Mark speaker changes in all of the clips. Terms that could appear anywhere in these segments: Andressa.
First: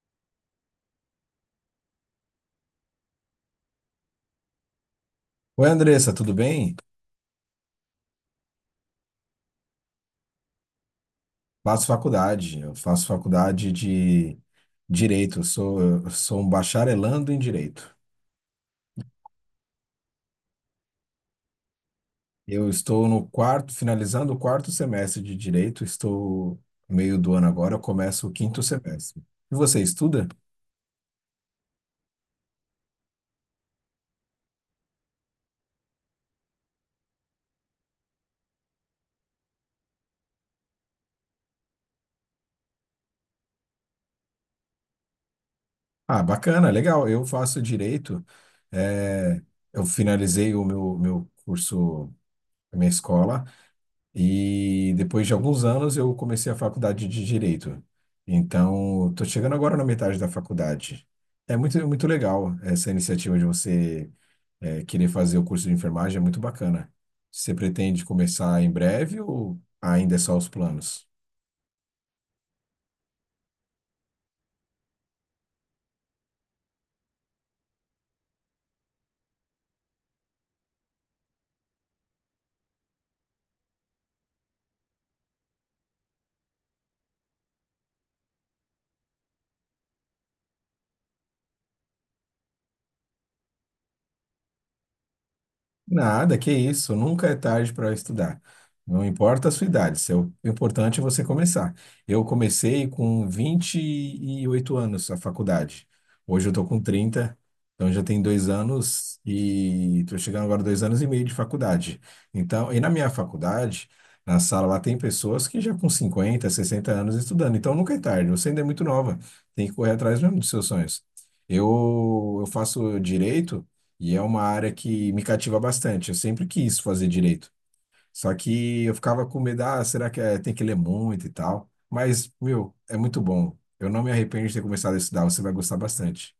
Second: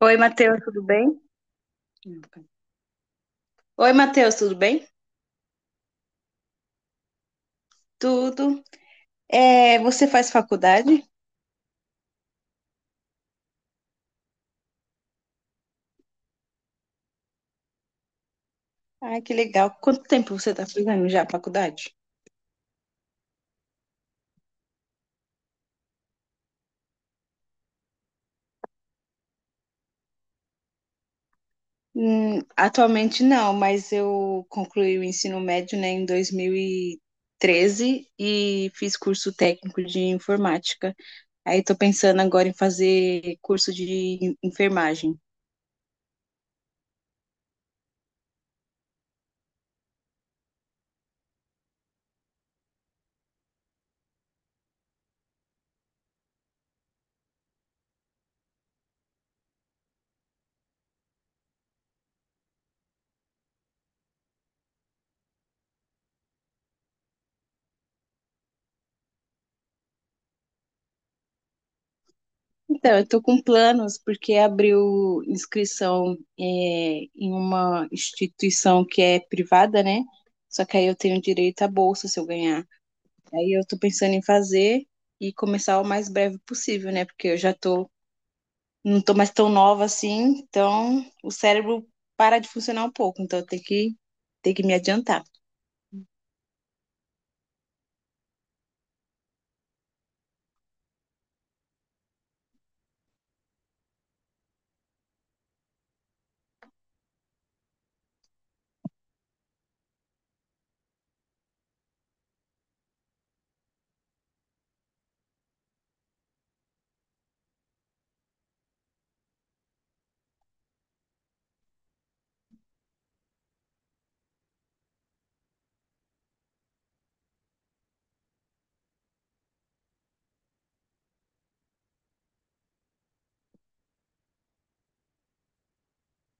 Speaker 1: Oi, Matheus, tudo bem? Oi, Matheus, tudo bem?
Speaker 2: Oi, Andressa, tudo bem?
Speaker 1: Tudo. É, você faz faculdade?
Speaker 2: Eu faço faculdade de Direito, eu sou um bacharelando em Direito.
Speaker 1: Ai, que legal. Quanto tempo você está fazendo já a faculdade?
Speaker 2: Eu estou no quarto, finalizando o quarto semestre de Direito, estou no meio do ano agora, eu começo o quinto semestre. E você estuda?
Speaker 1: Atualmente não, mas eu concluí o ensino médio, né, em 2013 e fiz curso técnico de informática. Aí estou pensando agora em fazer curso de enfermagem.
Speaker 2: Ah, bacana, legal, eu faço Direito, eh, eu finalizei o meu curso, a minha escola, e depois de alguns anos eu comecei a faculdade de Direito. Então, estou chegando agora na metade da faculdade. É muito, muito legal essa iniciativa de você querer fazer o curso de enfermagem, é muito bacana. Você pretende começar em breve ou ainda é só os planos?
Speaker 1: Então, eu tô com planos porque abriu inscrição em uma instituição que é privada, né? Só que aí eu tenho direito à bolsa se eu ganhar. Aí eu tô pensando em fazer e começar o mais breve possível, né? Porque eu já tô, não tô mais tão nova assim, então o cérebro para de funcionar um pouco, então eu tenho que me adiantar.
Speaker 2: Nada, que isso, nunca é tarde para estudar. Não importa a sua idade, o importante é você começar. Eu comecei com 28 anos a faculdade. Hoje eu estou com 30, então já tem 2 anos e estou chegando agora a 2 anos e meio de faculdade. Então, e na minha faculdade, na sala lá tem pessoas que já com 50, 60 anos estudando. Então nunca é tarde, você ainda é muito nova, tem que correr atrás mesmo dos seus sonhos. Eu faço direito. E é uma área que me cativa bastante. Eu sempre quis fazer direito. Só que eu ficava com medo, ah, será que tem que ler muito e tal? Mas, meu, é muito bom. Eu não me arrependo de ter começado a estudar, você vai gostar bastante.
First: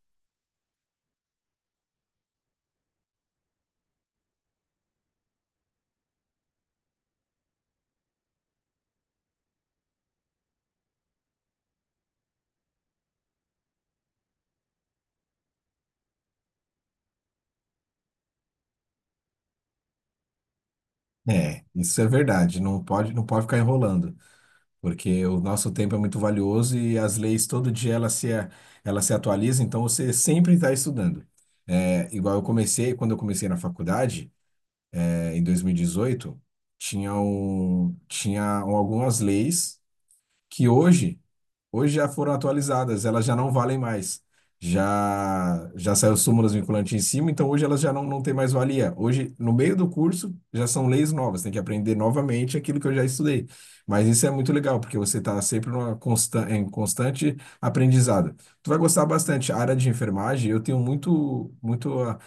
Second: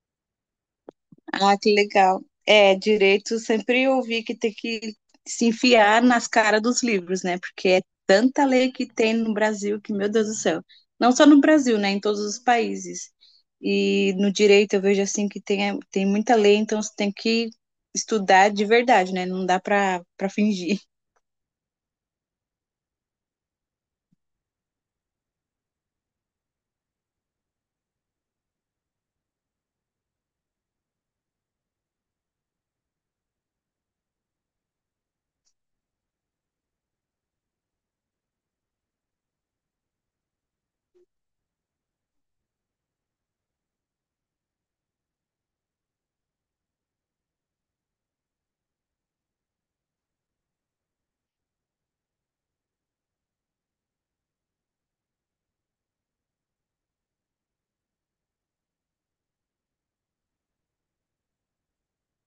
Speaker 1: Ah, que legal. É, direito, sempre ouvi que tem que se enfiar nas caras dos livros, né? Porque é tanta lei que tem no Brasil que, meu Deus do céu. Não só no Brasil, né? Em todos os países. E no direito eu vejo assim tem muita lei, então você tem que estudar de verdade, né? Não dá para fingir.
Speaker 2: É, isso é verdade. Não pode, não pode ficar enrolando, porque o nosso tempo é muito valioso e as leis todo dia elas se atualizam, então você sempre está estudando. É, igual eu comecei, quando eu comecei na faculdade, em 2018, tinha algumas leis que hoje, hoje já foram atualizadas, elas já não valem mais. Já saiu súmulas vinculantes em cima, então hoje elas já não têm mais valia. Hoje, no meio do curso, já são leis novas, tem que aprender novamente aquilo que eu já estudei. Mas isso é muito legal, porque você está sempre em constante aprendizado. Tu vai gostar bastante. A área de enfermagem, eu tenho muito, muito ah,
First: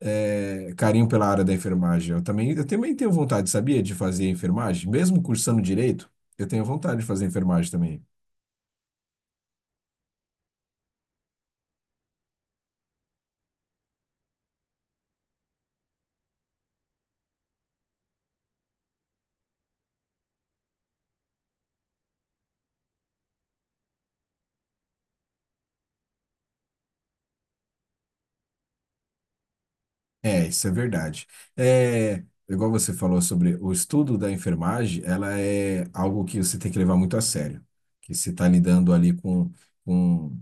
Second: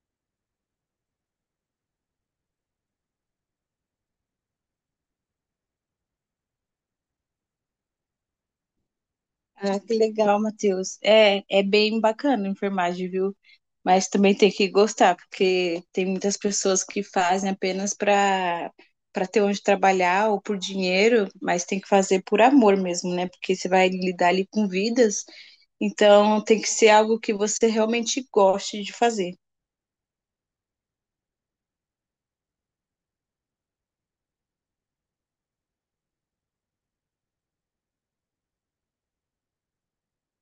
Speaker 2: eh, carinho pela área da enfermagem. Eu também tenho vontade, sabia, de fazer enfermagem, mesmo cursando direito. Eu tenho vontade de fazer enfermagem também.
Speaker 1: Ah, que legal, Matheus. É, é bem bacana a enfermagem, viu? Mas também tem que gostar, porque tem muitas pessoas que fazem apenas para ter onde trabalhar ou por dinheiro, mas tem que fazer por amor mesmo, né? Porque você vai lidar ali com vidas, então tem que ser algo que você realmente goste de fazer.
Speaker 2: É, isso é verdade. É, igual você falou sobre o estudo da enfermagem, ela é algo que você tem que levar muito a sério, que você está lidando ali com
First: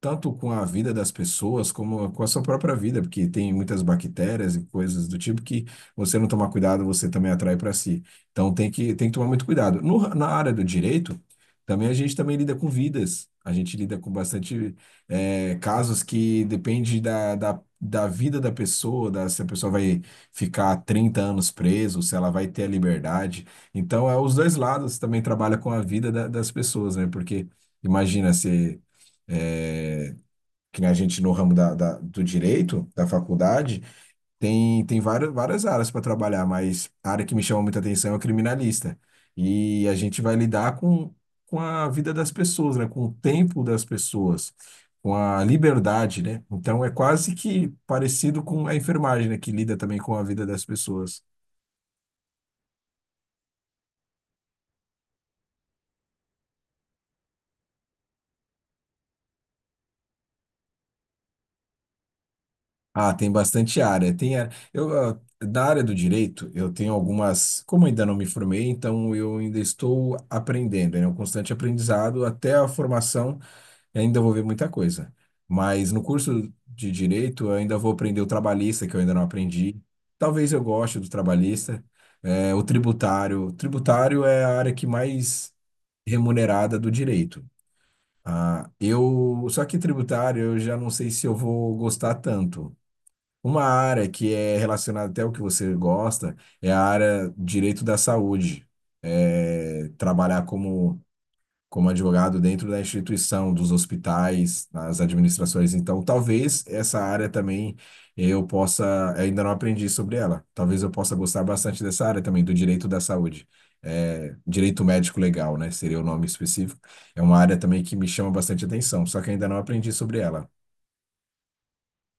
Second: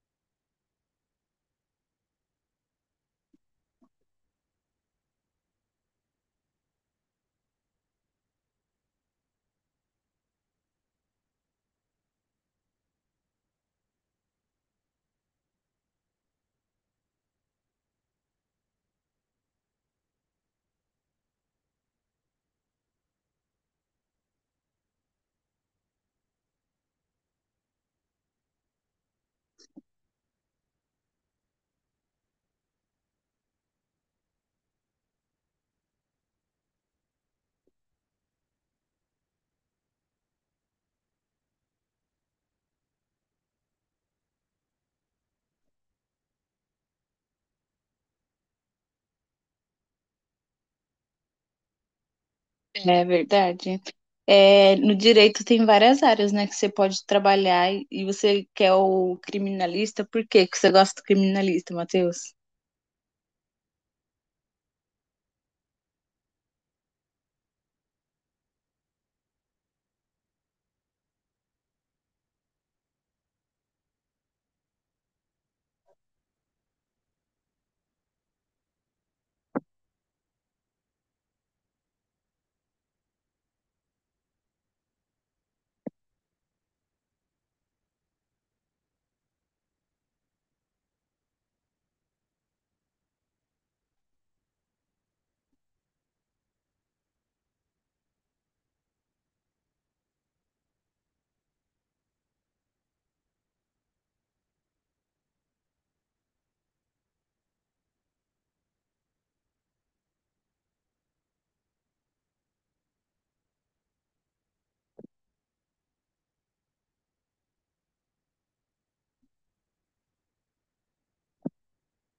Speaker 2: tanto com a vida das pessoas como com a sua própria vida, porque tem muitas bactérias e coisas do tipo que você não tomar cuidado, você também atrai para si. Então tem que tomar muito cuidado. Na área do direito, também a gente também lida com vidas. A gente lida com bastante casos que depende da vida da pessoa, se a pessoa vai ficar 30 anos preso, se ela vai ter a liberdade. Então, é os dois lados também trabalha com a vida das pessoas, né? Porque imagina se eh, que nem a gente no ramo do direito, da faculdade, tem várias, várias áreas para trabalhar, mas a área que me chama muita atenção é o criminalista. E a gente vai lidar com a vida das pessoas, né? Com o tempo das pessoas, com a liberdade, né? Então é quase que parecido com a enfermagem, né? Que lida também com a vida das pessoas.
Speaker 1: Né? É verdade. É, no direito tem várias áreas, né, que você pode trabalhar e você quer o criminalista, por quê que você gosta do criminalista, Matheus?
Speaker 2: Ah, tem bastante área. Tem área. Eu, ah, da área do direito, eu tenho algumas. Como ainda não me formei, então eu ainda estou aprendendo, né? É um constante aprendizado até a formação, eu ainda vou ver muita coisa. Mas no curso de direito, eu ainda vou aprender o trabalhista, que eu ainda não aprendi. Talvez eu goste do trabalhista. É, o tributário. O tributário é a área que mais remunerada do direito. Ah, só que tributário, eu já não sei se eu vou gostar tanto. Uma área que é relacionada até ao que você gosta é a área direito da saúde. É, trabalhar como, como advogado dentro da instituição, dos hospitais, nas administrações. Então, talvez essa área também eu possa, ainda não aprendi sobre ela. Talvez eu possa gostar bastante dessa área também, do direito da saúde. É, direito médico legal, né? Seria o nome específico. É uma área também que me chama bastante atenção, só que ainda não aprendi sobre ela.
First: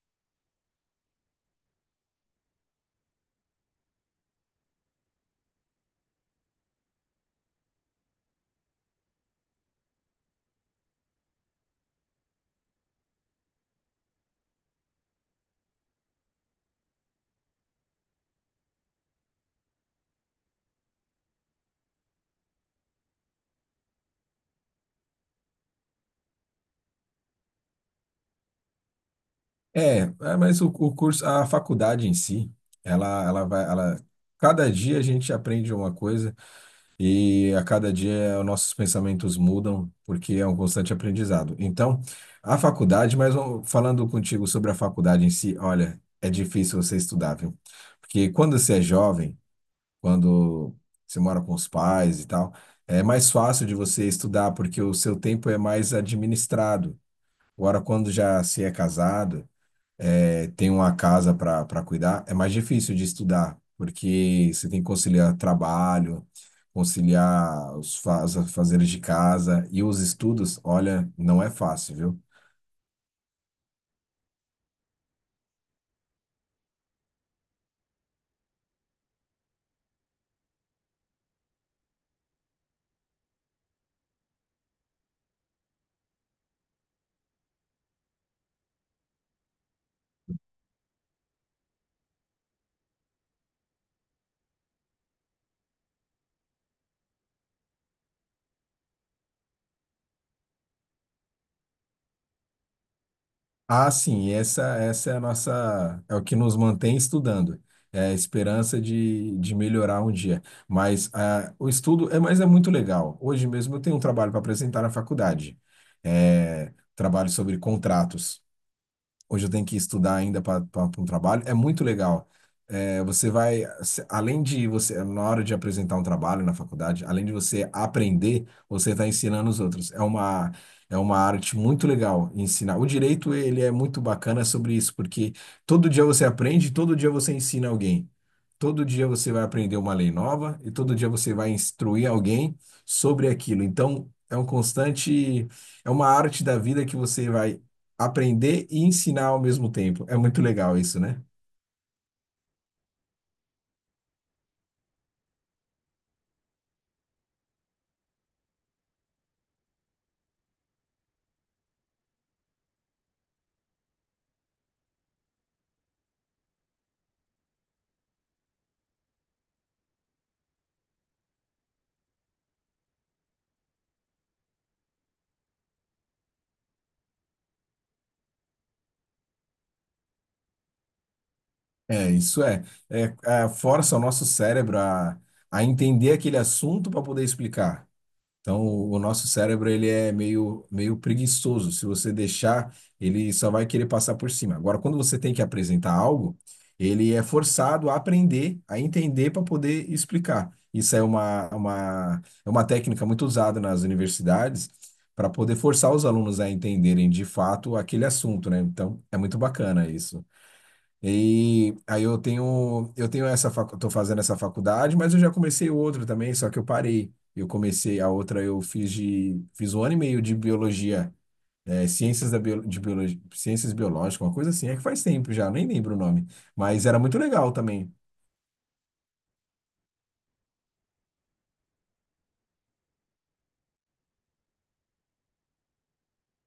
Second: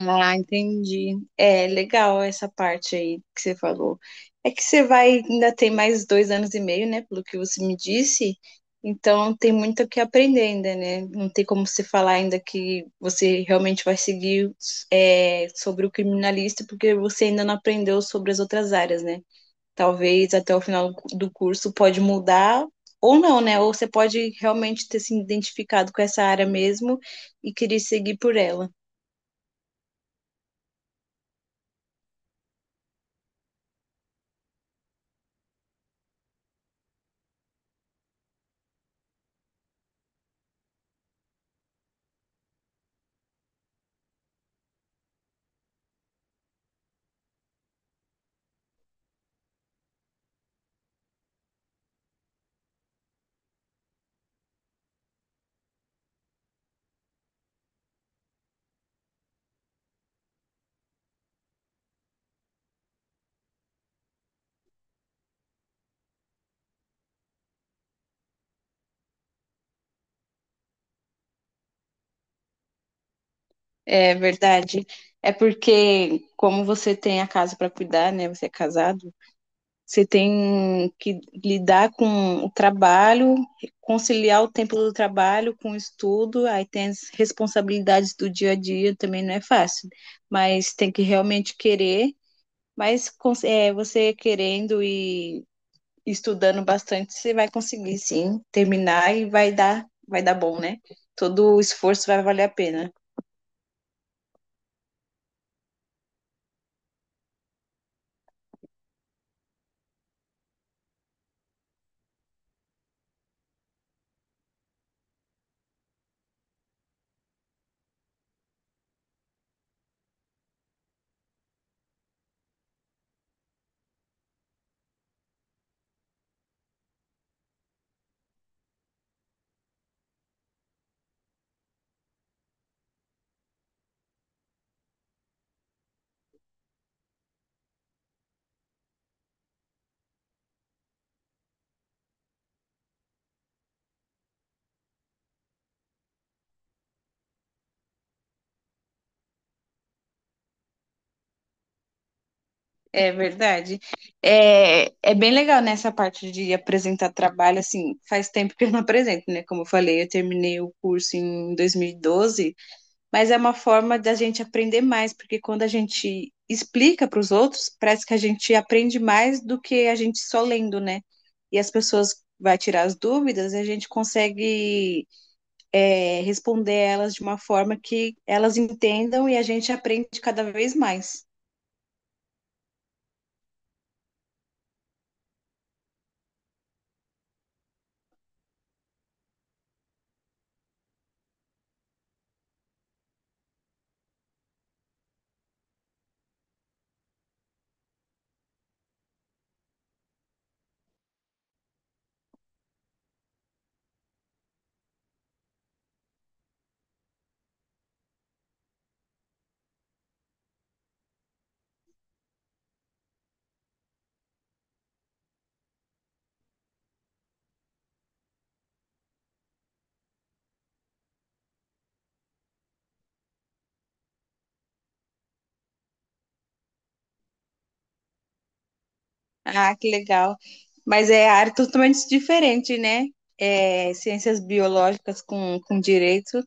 Speaker 1: Ah, entendi. É legal essa parte aí que você falou. É que você vai, ainda tem mais dois anos e meio, né? Pelo que você me disse. Então tem muito o que aprender ainda, né? Não tem como você falar ainda que você realmente vai seguir sobre o criminalista, porque você ainda não aprendeu sobre as outras áreas, né? Talvez até o final do curso pode mudar ou não, né? Ou você pode realmente ter se identificado com essa área mesmo e querer seguir por ela.
Speaker 2: É, é, mas o curso, a faculdade em si, ela cada dia a gente aprende uma coisa e a cada dia os nossos pensamentos mudam, porque é um constante aprendizado. Então, a faculdade, mas ó, falando contigo sobre a faculdade em si, olha, é difícil você estudar, viu? Porque quando você é jovem, quando você mora com os pais e tal, é mais fácil de você estudar, porque o seu tempo é mais administrado. Agora, quando já se é casado, tem uma casa para cuidar, é mais difícil de estudar, porque você tem que conciliar trabalho, conciliar os fazeres de casa e os estudos, olha, não é fácil, viu?
Speaker 1: É verdade. É porque, como você tem a casa para cuidar, né? Você é casado, você tem que lidar com o trabalho, conciliar o tempo do trabalho com o estudo, aí tem as responsabilidades do dia a dia, também não é fácil, mas tem que realmente querer. Mas você querendo e estudando bastante, você vai conseguir sim terminar e vai dar bom, né? Todo o esforço vai valer a pena.
Speaker 2: Ah, sim, essa é a nossa, é o que nos mantém estudando. É a esperança de melhorar um dia. Mas ah, o estudo é, mas é muito legal. Hoje mesmo eu tenho um trabalho para apresentar na faculdade. É, trabalho sobre contratos. Hoje eu tenho que estudar ainda para um trabalho, é muito legal. É, você vai, se- além de você, na hora de apresentar um trabalho na faculdade, além de você aprender, você está ensinando os outros. É uma arte muito legal ensinar. O direito, ele é muito bacana sobre isso, porque todo dia você aprende, todo dia você ensina alguém. Todo dia você vai aprender uma lei nova e todo dia você vai instruir alguém sobre aquilo. Então, é um constante, é uma arte da vida que você vai aprender e ensinar ao mesmo tempo. É muito legal isso, né?
Speaker 1: É verdade. É, é bem legal nessa parte de apresentar trabalho, assim, faz tempo que eu não apresento, né? Como eu falei, eu terminei o curso em 2012, mas é uma forma da gente aprender mais, porque quando a gente explica para os outros, parece que a gente aprende mais do que a gente só lendo, né? E as pessoas vai tirar as dúvidas, e a gente consegue responder elas de uma forma que elas entendam e a gente aprende cada vez mais.
Speaker 2: É, isso é. Força o nosso cérebro a entender aquele assunto para poder explicar. Então, o nosso cérebro ele é meio, meio preguiçoso. Se você deixar, ele só vai querer passar por cima. Agora, quando você tem que apresentar algo, ele é forçado a aprender, a entender para poder explicar. Isso é é uma técnica muito usada nas universidades para poder forçar os alunos a entenderem de fato aquele assunto, né? Então, é muito bacana isso. E aí eu tenho tô fazendo essa faculdade, mas eu já comecei outra também, só que eu parei. Eu comecei a outra, fiz um ano e meio de biologia, é, de biologia, ciências biológicas, uma coisa assim, é que faz tempo já, nem lembro o nome, mas era muito legal também.
Speaker 1: Ah, que legal. Mas é área totalmente diferente, né? É, ciências biológicas com direito.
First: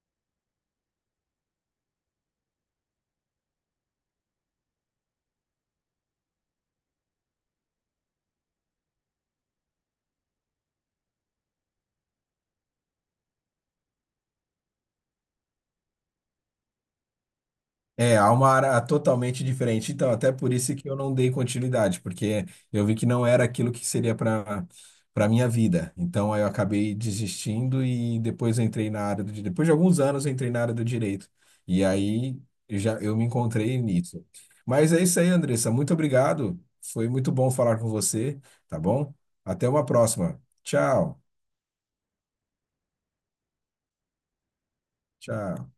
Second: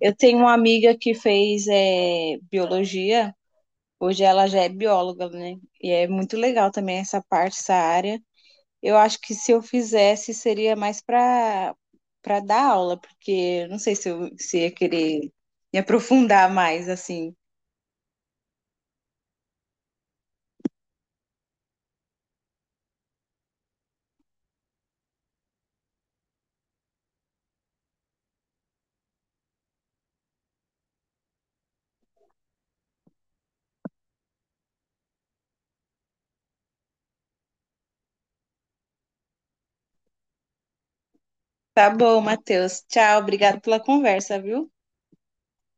Speaker 1: Eu tenho uma amiga que fez biologia, hoje ela já é bióloga, né? E é muito legal também essa parte, essa área. Eu acho que se eu fizesse seria mais para para dar aula, porque eu não sei se eu se ia querer me aprofundar mais assim.
Speaker 2: É, há uma área totalmente diferente. Então, até por isso que eu não dei continuidade, porque eu vi que não era aquilo que seria para minha vida. Então, aí eu acabei desistindo e depois eu entrei na área do direito. Depois de alguns anos, eu entrei na área do direito. E aí eu já eu me encontrei nisso. Mas é isso aí, Andressa. Muito obrigado. Foi muito bom falar com você, tá bom? Até uma próxima. Tchau.
Speaker 1: Tá bom, Matheus. Tchau, obrigado pela conversa, viu?
Speaker 2: Tchau.